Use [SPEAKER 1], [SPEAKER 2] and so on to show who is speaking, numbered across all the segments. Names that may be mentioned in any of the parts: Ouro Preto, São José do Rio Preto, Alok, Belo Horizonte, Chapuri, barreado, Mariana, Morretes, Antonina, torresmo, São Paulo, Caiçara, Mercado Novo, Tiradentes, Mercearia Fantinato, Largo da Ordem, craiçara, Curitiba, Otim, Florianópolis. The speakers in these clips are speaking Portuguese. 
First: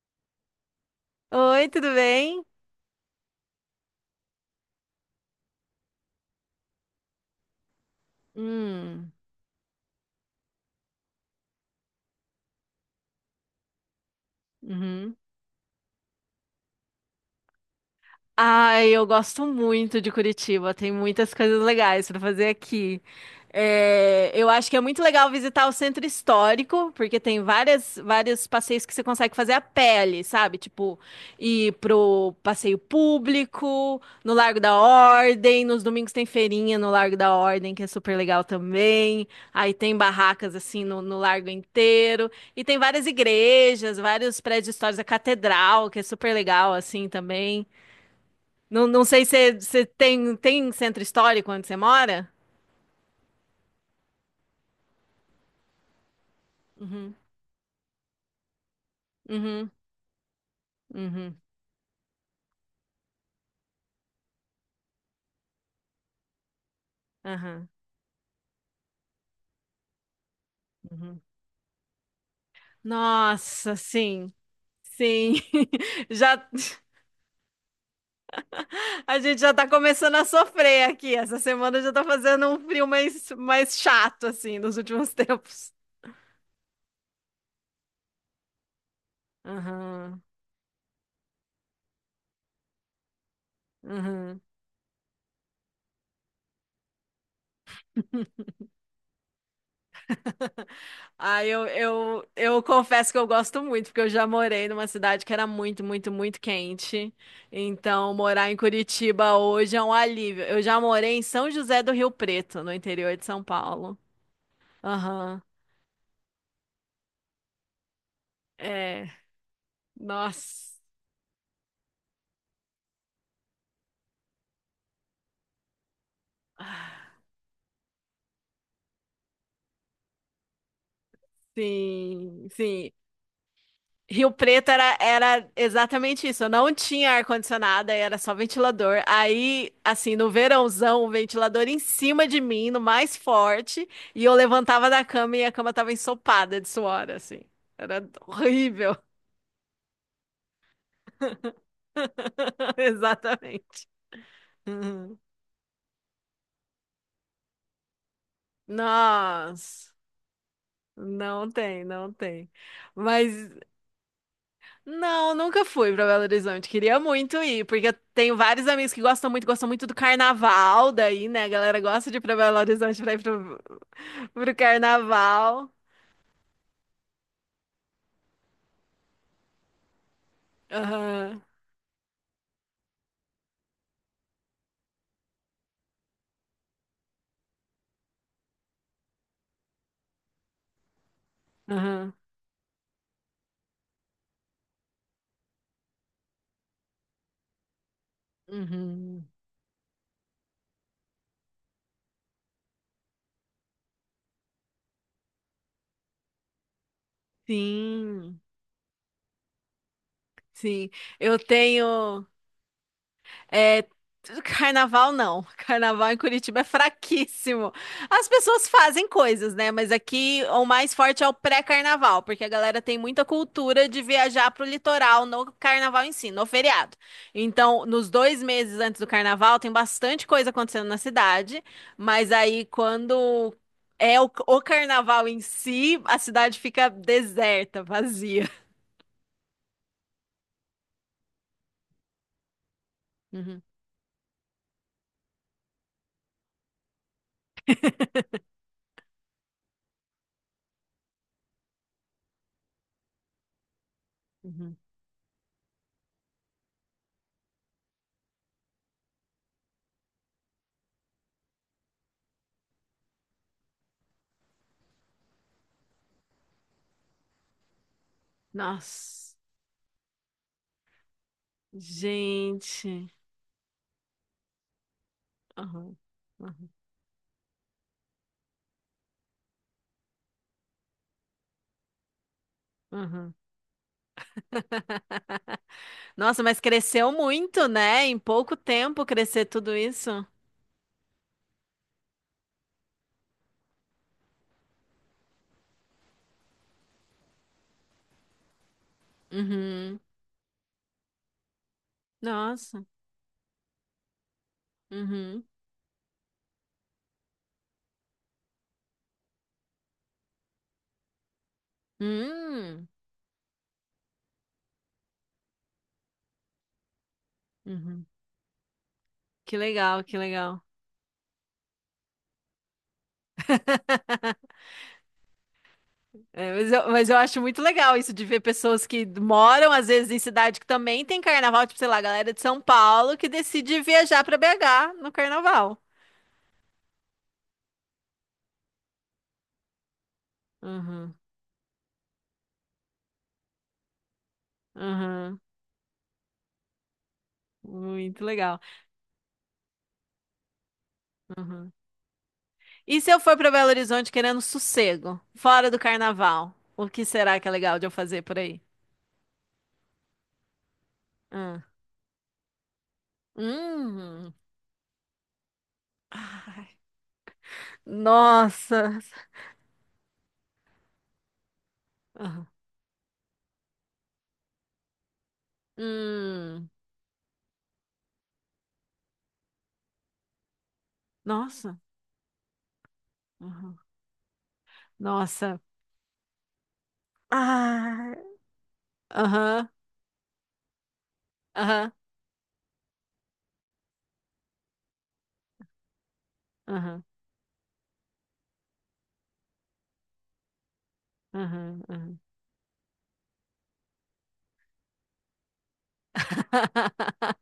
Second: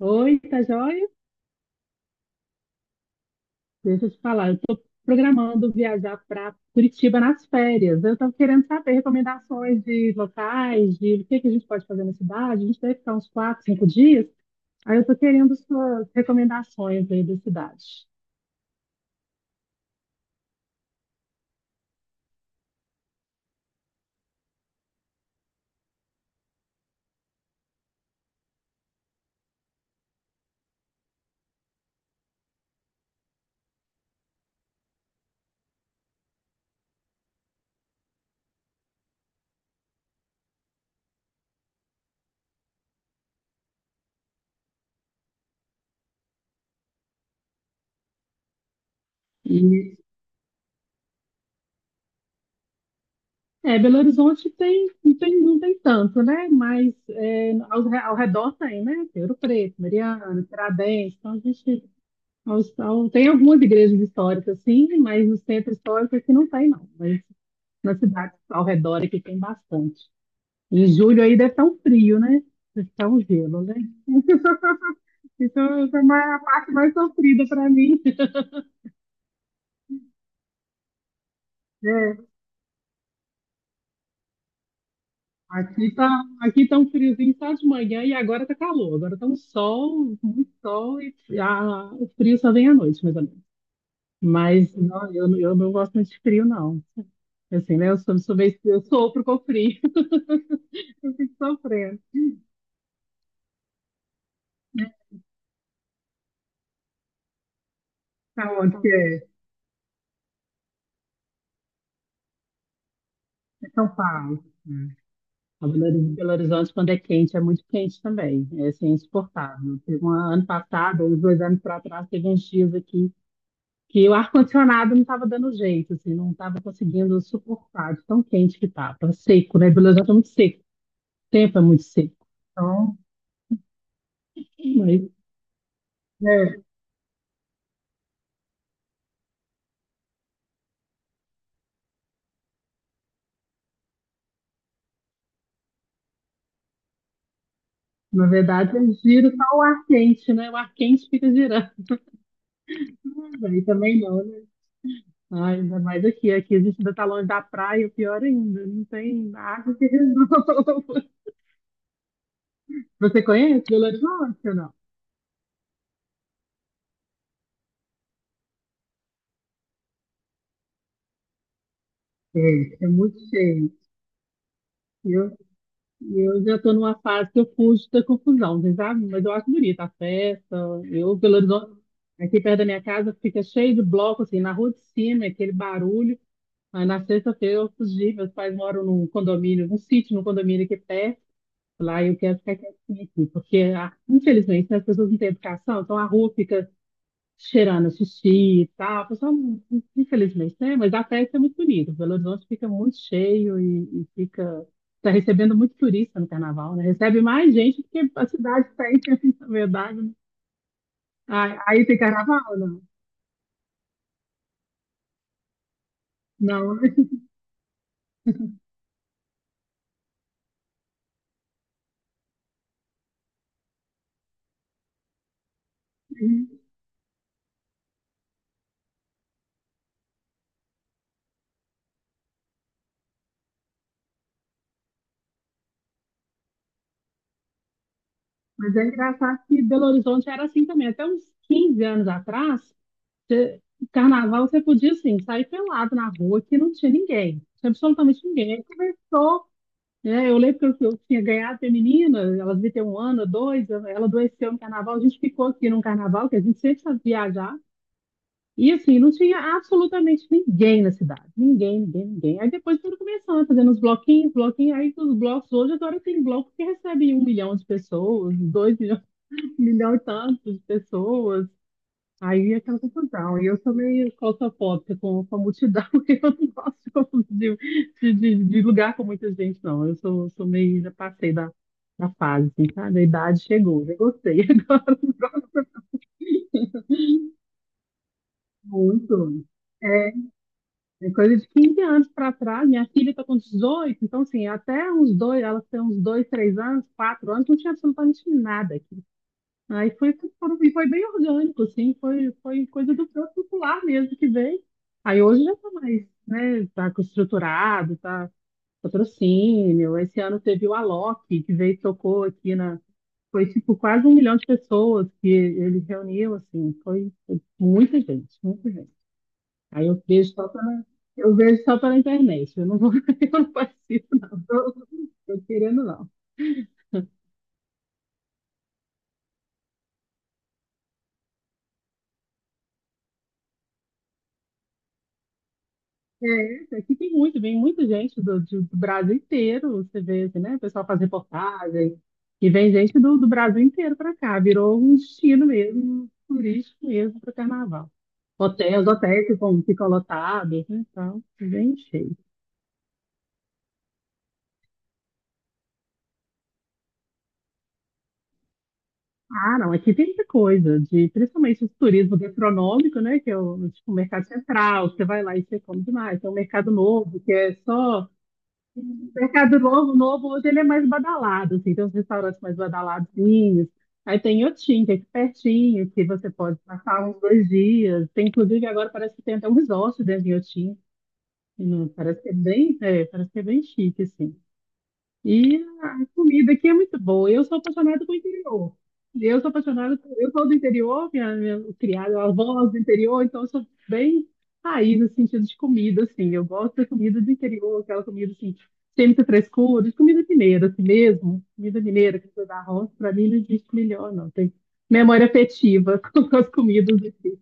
[SPEAKER 1] Oi, tá joia?
[SPEAKER 2] Oi, tudo bem?
[SPEAKER 1] Deixa eu te falar, eu estou programando viajar para Curitiba nas férias. Eu estou querendo saber
[SPEAKER 2] Hum,
[SPEAKER 1] recomendações de locais, de o que que a gente pode fazer na cidade. A gente deve ficar uns quatro, cinco dias. Aí eu
[SPEAKER 2] uhum.
[SPEAKER 1] estou querendo suas recomendações aí da cidade.
[SPEAKER 2] Ai, eu gosto muito de Curitiba. Tem muitas coisas legais para fazer aqui. É, eu acho que é muito legal visitar o centro histórico, porque tem vários passeios que você consegue fazer a pé ali, sabe? Tipo, ir pro passeio público, no Largo da Ordem. Nos domingos tem feirinha no Largo da Ordem, que é super legal também. Aí tem barracas assim no largo inteiro. E tem várias igrejas, vários prédios históricos, a catedral, que é super legal assim também. Não, não sei se
[SPEAKER 1] E,
[SPEAKER 2] você tem centro histórico onde você mora?
[SPEAKER 1] Belo Horizonte tem, não tem tanto, né? Mas
[SPEAKER 2] Uhum,
[SPEAKER 1] é, ao redor tem, né? Tem Ouro
[SPEAKER 2] uhum,
[SPEAKER 1] Preto, Mariana, Tiradentes. Então
[SPEAKER 2] uhum,
[SPEAKER 1] a gente tem algumas igrejas históricas, sim, mas no centro histórico aqui não tem, não.
[SPEAKER 2] aham,
[SPEAKER 1] Nas cidades ao redor aqui tem bastante. Em
[SPEAKER 2] uhum.
[SPEAKER 1] julho aí deve estar um frio, né? Deve estar um gelo, né?
[SPEAKER 2] Nossa, sim, sim.
[SPEAKER 1] Isso é
[SPEAKER 2] Já,
[SPEAKER 1] a parte mais sofrida para mim.
[SPEAKER 2] a gente já tá começando a sofrer aqui. Essa semana já tá
[SPEAKER 1] É,
[SPEAKER 2] fazendo um frio mais chato, assim, nos últimos tempos.
[SPEAKER 1] aqui tá, aqui tá um friozinho só de manhã e agora tá calor. Agora tá um sol,
[SPEAKER 2] Aham,
[SPEAKER 1] muito sol e o frio só vem à noite, mais ou menos.
[SPEAKER 2] uhum.
[SPEAKER 1] Mas não, eu não gosto muito de frio, não. Assim, né? Eu sou, sou meio, eu sofro com frio. Eu fico
[SPEAKER 2] Ah,
[SPEAKER 1] sofrendo.
[SPEAKER 2] eu confesso que eu gosto muito, porque eu já morei numa cidade que era muito, muito, muito quente. Então, morar
[SPEAKER 1] Tá
[SPEAKER 2] em
[SPEAKER 1] onde que é?
[SPEAKER 2] Curitiba hoje é um alívio. Eu já morei em São José do Rio Preto, no interior de São
[SPEAKER 1] É São
[SPEAKER 2] Paulo.
[SPEAKER 1] Paulo.
[SPEAKER 2] Aham.
[SPEAKER 1] A Belo Horizonte, quando é quente, é muito quente também. É assim, é
[SPEAKER 2] É.
[SPEAKER 1] insuportável. Teve um ano
[SPEAKER 2] Nossa.
[SPEAKER 1] passado, ou uns dois anos para trás, teve uns dias aqui que o ar-condicionado não estava dando jeito, assim, não estava conseguindo suportar de tão quente que estava. Seco, né? Belo Horizonte é muito seco, o tempo é muito seco.
[SPEAKER 2] Sim, sim.
[SPEAKER 1] Então,
[SPEAKER 2] Rio Preto
[SPEAKER 1] mas,
[SPEAKER 2] era exatamente isso. Eu
[SPEAKER 1] é,
[SPEAKER 2] não tinha ar-condicionado, aí era só ventilador. Aí, assim, no verãozão, o ventilador em cima de mim, no mais forte, e eu levantava da cama e a cama tava ensopada de suor, assim. Era
[SPEAKER 1] na verdade, eu
[SPEAKER 2] horrível.
[SPEAKER 1] giro só o ar quente, né? O ar quente fica girando. Aí
[SPEAKER 2] Exatamente.
[SPEAKER 1] também não, né?
[SPEAKER 2] Uhum.
[SPEAKER 1] Ah, ainda mais aqui. Aqui a gente ainda está longe da praia, o pior ainda. Não tem água que
[SPEAKER 2] Nossa,
[SPEAKER 1] resolva.
[SPEAKER 2] não tem, não tem.
[SPEAKER 1] Você
[SPEAKER 2] Mas
[SPEAKER 1] conhece Belo Horizonte ou não?
[SPEAKER 2] não, nunca fui pra Belo Horizonte. Queria muito ir, porque eu tenho vários amigos que gostam muito do carnaval daí, né? A galera gosta de ir pra Belo
[SPEAKER 1] É, é
[SPEAKER 2] Horizonte pra
[SPEAKER 1] muito
[SPEAKER 2] ir pro,
[SPEAKER 1] cheio.
[SPEAKER 2] pro
[SPEAKER 1] Eu,
[SPEAKER 2] carnaval.
[SPEAKER 1] eu já estou numa fase que eu fujo da confusão, vocês sabem? Mas eu acho bonita a festa. Eu, Belo
[SPEAKER 2] Aham,
[SPEAKER 1] Horizonte, aqui perto da minha casa, fica cheio de bloco, assim, na rua de cima, aquele barulho. Mas na sexta-feira eu fugi, meus pais moram num condomínio, num sítio, num condomínio aqui perto. Lá
[SPEAKER 2] aham.
[SPEAKER 1] eu quero ficar quietinha aqui, porque, ah, infelizmente, né, as pessoas não têm educação, então a rua fica cheirando a xixi e tal.
[SPEAKER 2] Uhum.
[SPEAKER 1] Pessoal, infelizmente, né? Mas a festa é muito bonita. Belo Horizonte fica muito cheio e fica. está recebendo muito turista no carnaval, né? Recebe mais gente do que a
[SPEAKER 2] Sim,
[SPEAKER 1] cidade tem, na verdade, né?
[SPEAKER 2] sim. Eu
[SPEAKER 1] Aí, tem
[SPEAKER 2] tenho.
[SPEAKER 1] carnaval, não?
[SPEAKER 2] É, carnaval não. Carnaval em Curitiba é
[SPEAKER 1] Não, não é
[SPEAKER 2] fraquíssimo. As pessoas fazem coisas, né? Mas aqui o mais forte é o pré-carnaval, porque a galera tem muita cultura de viajar pro litoral no carnaval em si, no
[SPEAKER 1] assim.
[SPEAKER 2] feriado. Então, nos 2 meses antes do carnaval, tem bastante coisa acontecendo na cidade, mas aí quando é o carnaval em si, a cidade fica deserta, vazia.
[SPEAKER 1] Mas é engraçado que Belo Horizonte era assim também. Até uns 15 anos atrás, você-
[SPEAKER 2] Uhum,
[SPEAKER 1] carnaval você podia, assim, sair pelado na rua que não tinha ninguém. Tinha absolutamente ninguém. Aí começou. É, eu lembro que eu tinha ganhado a menina, ela devia ter um ano, dois, ela adoeceu no
[SPEAKER 2] uhum.
[SPEAKER 1] carnaval, a gente ficou aqui num carnaval, que a gente sempre sabe viajar, e assim, não tinha absolutamente ninguém na cidade, ninguém, ninguém, ninguém. Aí depois foram começando, fazendo uns bloquinhos, bloquinhos, aí os blocos, hoje agora tem bloco que recebe um milhão de pessoas, dois milhões,
[SPEAKER 2] Nossa,
[SPEAKER 1] um milhão e tantos de pessoas. Aí é aquela
[SPEAKER 2] gente.
[SPEAKER 1] confusão. E eu sou meio claustrofóbica com a multidão,
[SPEAKER 2] Aham.
[SPEAKER 1] eu não gosto de lugar com muita gente, não. Eu sou, sou meio, já passei da fase, assim, sabe? A
[SPEAKER 2] Uhum.
[SPEAKER 1] idade chegou, já gostei agora
[SPEAKER 2] Nossa, mas cresceu muito, né? Em pouco tempo
[SPEAKER 1] muito.
[SPEAKER 2] crescer tudo
[SPEAKER 1] É,
[SPEAKER 2] isso.
[SPEAKER 1] é coisa de 15 anos para trás. Minha filha está com 18, então, assim, até uns dois, ela tem uns dois, três anos, quatro anos, não tinha absolutamente nada. Aí
[SPEAKER 2] Uhum.
[SPEAKER 1] foi, tudo- e foi bem orgânico, assim, foi, foi
[SPEAKER 2] Nossa.
[SPEAKER 1] coisa do próprio popular mesmo que veio. Aí hoje
[SPEAKER 2] Uhum.
[SPEAKER 1] já está mais, né, tá com estruturado, tá patrocínio. Esse ano teve o Alok, que veio e tocou aqui na,
[SPEAKER 2] Hum.
[SPEAKER 1] foi tipo quase um milhão de pessoas que ele reuniu, assim, foi, foi muita
[SPEAKER 2] Uhum.
[SPEAKER 1] gente, muita gente.
[SPEAKER 2] Que
[SPEAKER 1] Aí eu
[SPEAKER 2] legal, que
[SPEAKER 1] vejo só
[SPEAKER 2] legal.
[SPEAKER 1] pela, eu vejo só pela internet, eu não vou, eu não participo, não, tô querendo não.
[SPEAKER 2] É, mas eu acho muito legal isso de ver pessoas que moram, às vezes, em cidade que também tem carnaval, tipo, sei lá, a galera de São Paulo que decide viajar para BH no carnaval.
[SPEAKER 1] É, aqui tem muito, vem muita gente do Brasil inteiro, você vê, assim, né? O pessoal faz
[SPEAKER 2] Uhum.
[SPEAKER 1] reportagem, e vem gente do Brasil inteiro para cá, virou um
[SPEAKER 2] Uhum.
[SPEAKER 1] destino mesmo, turístico mesmo para o carnaval.
[SPEAKER 2] Muito legal.
[SPEAKER 1] Hotéis, ficam lotados, né? Então,
[SPEAKER 2] Uhum.
[SPEAKER 1] bem cheio.
[SPEAKER 2] E se eu for para Belo Horizonte querendo sossego, fora do carnaval, o que será que é legal de eu fazer por aí?
[SPEAKER 1] Ah, não, aqui tem muita coisa, de,
[SPEAKER 2] Hum.
[SPEAKER 1] principalmente o turismo gastronômico, né? Que é o, tipo, o mercado
[SPEAKER 2] Hum.
[SPEAKER 1] central, você vai lá e você come demais. Tem um
[SPEAKER 2] Ai,
[SPEAKER 1] mercado novo, que é só
[SPEAKER 2] nossa.
[SPEAKER 1] o Mercado Novo, novo, hoje ele é mais badalado, assim, tem uns restaurantes
[SPEAKER 2] Aham.
[SPEAKER 1] mais badaladinhos. Aí tem Otim, que é aqui pertinho, que você pode
[SPEAKER 2] Hum.
[SPEAKER 1] passar uns dois dias. Tem, inclusive, agora parece que tem até um resort dentro de Otim.
[SPEAKER 2] Nossa.
[SPEAKER 1] Parece que é bem, é, parece que é bem
[SPEAKER 2] Aham.
[SPEAKER 1] chique, assim. E
[SPEAKER 2] Nossa.
[SPEAKER 1] a comida aqui é muito boa. Eu sou apaixonada com
[SPEAKER 2] Ai,
[SPEAKER 1] o interior. Eu sou
[SPEAKER 2] aham.
[SPEAKER 1] apaixonada, eu sou do interior, minha
[SPEAKER 2] Aham.
[SPEAKER 1] criada, minha avó é do interior, então eu sou bem raiz no sentido de comida, assim. Eu gosto da
[SPEAKER 2] Aham.
[SPEAKER 1] comida do interior, aquela comida assim, sem muita frescura, de comida mineira, assim mesmo. Comida
[SPEAKER 2] Aham. Aham.
[SPEAKER 1] mineira, que da roça, para mim não existe melhor, não. Tem memória afetiva com as comidas aqui.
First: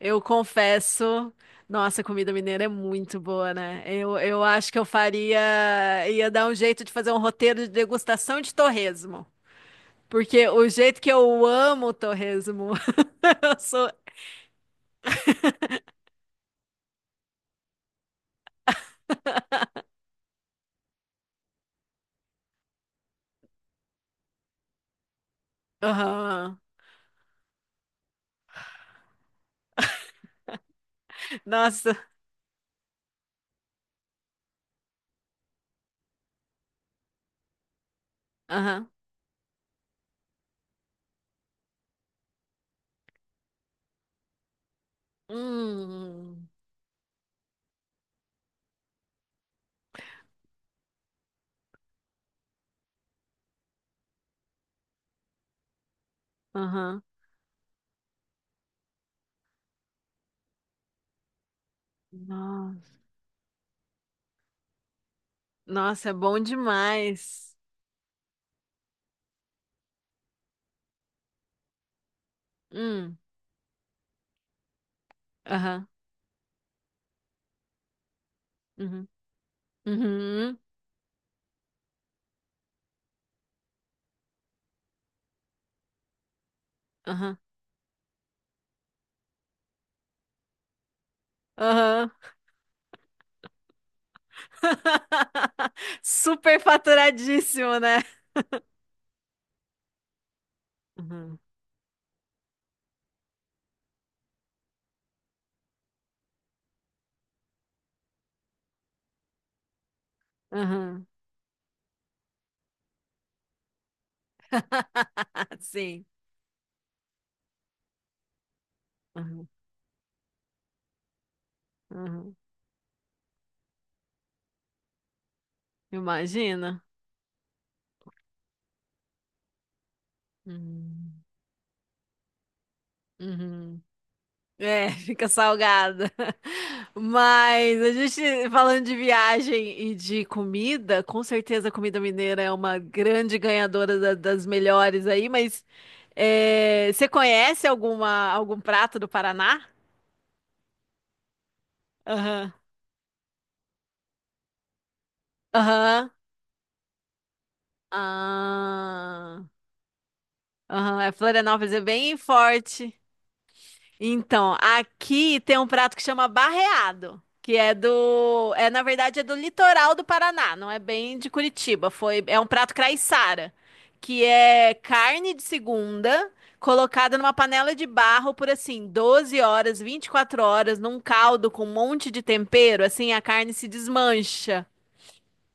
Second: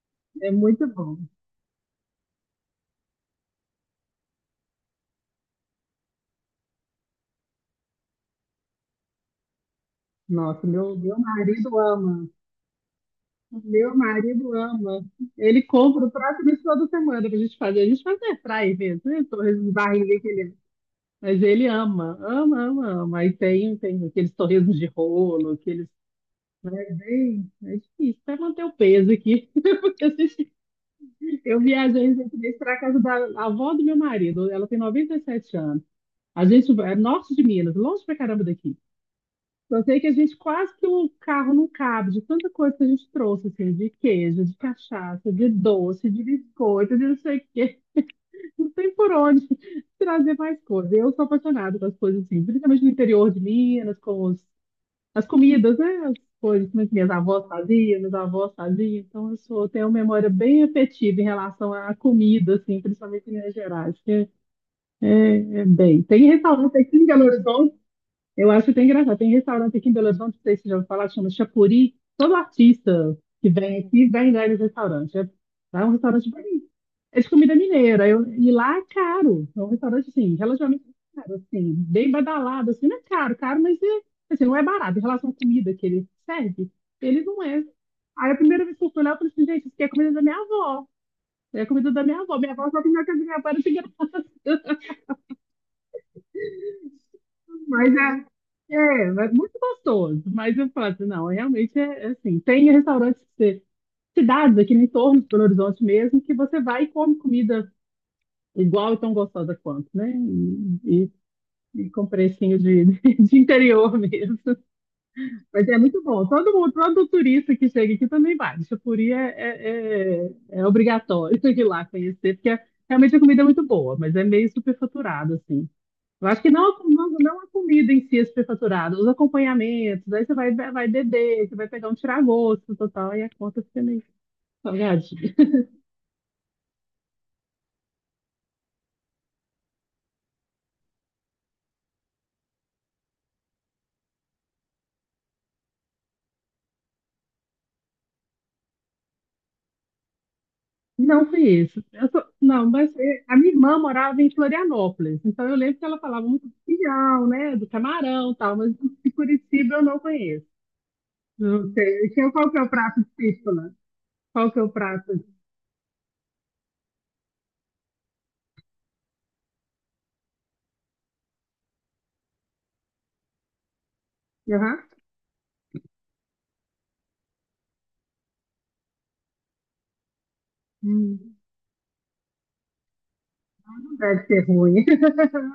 [SPEAKER 2] Eu
[SPEAKER 1] É muito bom.
[SPEAKER 2] confesso, nossa, a comida mineira é muito boa, né? Eu acho que eu faria, ia dar um jeito de fazer um roteiro de degustação de torresmo. Porque
[SPEAKER 1] Nossa,
[SPEAKER 2] o jeito que
[SPEAKER 1] meu
[SPEAKER 2] eu
[SPEAKER 1] marido
[SPEAKER 2] amo o
[SPEAKER 1] ama.
[SPEAKER 2] torresmo, eu sou.
[SPEAKER 1] Meu marido ama. Ele compra o prato desse toda semana pra gente fazer. A gente faz air fry mesmo, né? Torresmo de barriga que ele... Mas ele ama, ama, ama, ama. Aí tem, tem aqueles torresmos de rolo, aqueles...
[SPEAKER 2] Aham.
[SPEAKER 1] é difícil até manter o peso aqui. Porque a gente- eu
[SPEAKER 2] Nossa.
[SPEAKER 1] viajei recentemente para casa da avó do meu marido. Ela tem 97 anos. A gente vai é norte de Minas, longe pra caramba daqui. Eu sei que a gente quase que o carro não cabe, de tanta coisa que a gente trouxe, assim, de queijo, de cachaça, de doce, de
[SPEAKER 2] Hum,
[SPEAKER 1] biscoito, de não sei o quê. Não tem por onde trazer mais coisa. Eu sou apaixonada pelas coisas assim, principalmente no interior de Minas, as comidas, né? As coisas que
[SPEAKER 2] aham.
[SPEAKER 1] minhas avós faziam, meus avós faziam. Então, eu sou, tenho uma memória bem afetiva em relação à comida, assim,
[SPEAKER 2] Nossa.
[SPEAKER 1] principalmente em Minas Gerais, que é bem.
[SPEAKER 2] Nossa, é
[SPEAKER 1] Tem
[SPEAKER 2] bom
[SPEAKER 1] restaurante aqui em Belo
[SPEAKER 2] demais.
[SPEAKER 1] Horizonte. Eu acho até engraçado. Tem restaurante aqui em Belo Horizonte, não sei se você já ouviu falar, chama Chapuri. Todo artista
[SPEAKER 2] Hum,
[SPEAKER 1] que vem aqui vem lá nesse restaurante. É, é
[SPEAKER 2] aham.
[SPEAKER 1] um restaurante bonito. É de comida mineira. E lá é
[SPEAKER 2] Uhum.
[SPEAKER 1] caro. É um restaurante, assim,
[SPEAKER 2] Uhum.
[SPEAKER 1] relativamente caro, assim, bem badalado, assim, não é caro, caro, mas é, assim, não é barato. Em relação à comida que ele serve, ele
[SPEAKER 2] Aham.
[SPEAKER 1] não é. Aí a primeira vez que eu fui lá, eu falei assim, gente, isso aqui é comida da minha avó. É comida da
[SPEAKER 2] Aham.
[SPEAKER 1] minha avó. Minha avó só comeu a comida da minha avó, era de graça.
[SPEAKER 2] Super faturadíssimo,
[SPEAKER 1] Mas
[SPEAKER 2] né?
[SPEAKER 1] é, é, é muito gostoso. Mas eu falo assim, não,
[SPEAKER 2] Uhum.
[SPEAKER 1] realmente é assim. Tem restaurantes cidades aqui no entorno de Belo Horizonte mesmo, que você vai e come comida igual e tão gostosa quanto, né? E,
[SPEAKER 2] Aham.
[SPEAKER 1] e, e com precinho de, de interior mesmo. Mas é muito
[SPEAKER 2] Sim.
[SPEAKER 1] bom. Todo mundo, todo turista que chega aqui também vai. Xapuri
[SPEAKER 2] Uhum.
[SPEAKER 1] é obrigatório ir lá conhecer,
[SPEAKER 2] Uhum.
[SPEAKER 1] porque realmente a comida é muito boa, mas é meio superfaturada, assim. Eu acho que não,
[SPEAKER 2] Imagina.
[SPEAKER 1] não a comida em si é superfaturada, os acompanhamentos, aí você vai, vai
[SPEAKER 2] Uhum.
[SPEAKER 1] beber, você vai pegar um tiragosto total, aí a conta
[SPEAKER 2] Uhum.
[SPEAKER 1] fica meio
[SPEAKER 2] É,
[SPEAKER 1] salgadinha.
[SPEAKER 2] fica salgada. Mas a gente falando de viagem e de comida, com certeza a comida mineira é uma grande ganhadora da- das melhores aí, mas é, você conhece alguma, algum prato do Paraná?
[SPEAKER 1] Não foi isso.
[SPEAKER 2] Aham.
[SPEAKER 1] Não, mas é, a minha irmã morava em Florianópolis, então eu lembro que ela
[SPEAKER 2] Aham.
[SPEAKER 1] falava muito do pinhão, né, do camarão e tal, mas de
[SPEAKER 2] Ah,
[SPEAKER 1] Curitiba eu não conheço.
[SPEAKER 2] aham. É,
[SPEAKER 1] Não
[SPEAKER 2] Florianópolis é
[SPEAKER 1] sei.
[SPEAKER 2] bem
[SPEAKER 1] Então, qual que é o
[SPEAKER 2] forte.
[SPEAKER 1] prato de lá? Qual
[SPEAKER 2] Então,
[SPEAKER 1] que é o prato?
[SPEAKER 2] aqui tem um prato que chama barreado, que é do, é na verdade é do litoral do Paraná, não é bem de Curitiba. É um prato craiçara, que é
[SPEAKER 1] Aham.
[SPEAKER 2] carne de segunda colocada numa panela de barro por assim 12 horas, 24 horas num
[SPEAKER 1] Hum,
[SPEAKER 2] caldo com um monte de tempero, assim a carne se
[SPEAKER 1] não deve ser
[SPEAKER 2] desmancha.
[SPEAKER 1] ruim.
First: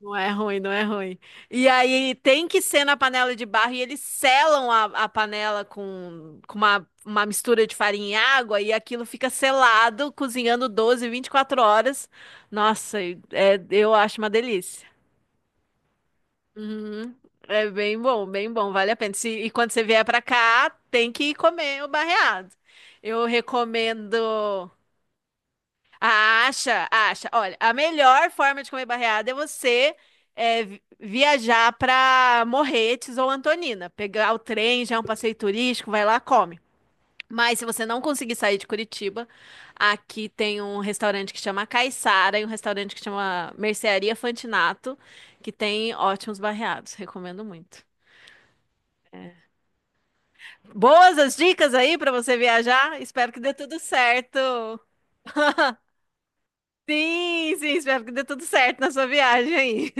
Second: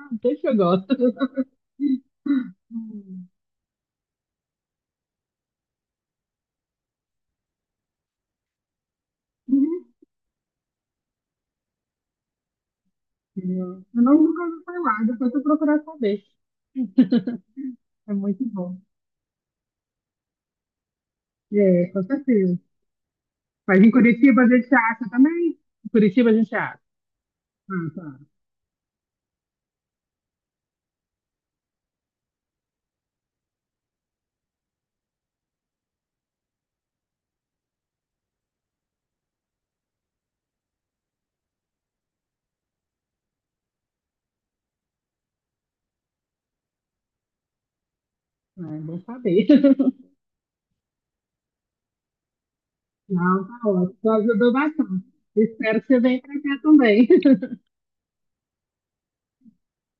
[SPEAKER 2] Não é
[SPEAKER 1] Deixa eu
[SPEAKER 2] ruim, não é
[SPEAKER 1] gosto.
[SPEAKER 2] ruim. E aí tem que ser na
[SPEAKER 1] Hum.
[SPEAKER 2] panela de barro e eles selam a panela com uma mistura de farinha e água e aquilo fica
[SPEAKER 1] Uhum.
[SPEAKER 2] selado, cozinhando 12, 24 horas. Nossa, e- é,
[SPEAKER 1] Eu
[SPEAKER 2] eu
[SPEAKER 1] não
[SPEAKER 2] acho uma
[SPEAKER 1] nunca ouvi
[SPEAKER 2] delícia.
[SPEAKER 1] falar, depois eu procurar saber.
[SPEAKER 2] Uhum. É
[SPEAKER 1] É muito
[SPEAKER 2] bem bom,
[SPEAKER 1] bom.
[SPEAKER 2] vale a pena. Se- e quando você vier pra cá, tem que comer
[SPEAKER 1] É,
[SPEAKER 2] o
[SPEAKER 1] com
[SPEAKER 2] barreado.
[SPEAKER 1] certeza.
[SPEAKER 2] Eu
[SPEAKER 1] Mas em Curitiba a
[SPEAKER 2] recomendo.
[SPEAKER 1] gente acha também? Em Curitiba a gente acha.
[SPEAKER 2] Acha, acha. Olha, a
[SPEAKER 1] Ah, tá.
[SPEAKER 2] melhor forma de comer barreada é você é, vi- viajar para Morretes ou Antonina. Pegar o trem, já é um passeio turístico, vai lá, come. Mas se você não conseguir sair de Curitiba, aqui tem um restaurante que chama Caiçara e um restaurante que chama Mercearia Fantinato, que tem ótimos barreados. Recomendo muito.
[SPEAKER 1] É é bom saber.
[SPEAKER 2] Boas as dicas aí para você viajar. Espero que
[SPEAKER 1] Não,
[SPEAKER 2] dê
[SPEAKER 1] tá
[SPEAKER 2] tudo
[SPEAKER 1] ótimo. Tu
[SPEAKER 2] certo.
[SPEAKER 1] ajudou bastante. Espero que você venha para cá também.
[SPEAKER 2] Sim, sim, espero que dê tudo certo na sua viagem aí.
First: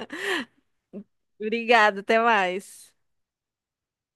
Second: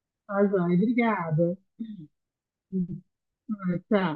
[SPEAKER 1] Tá, joia. Obrigada.
[SPEAKER 2] Obrigada, até mais.
[SPEAKER 1] Ah, tá.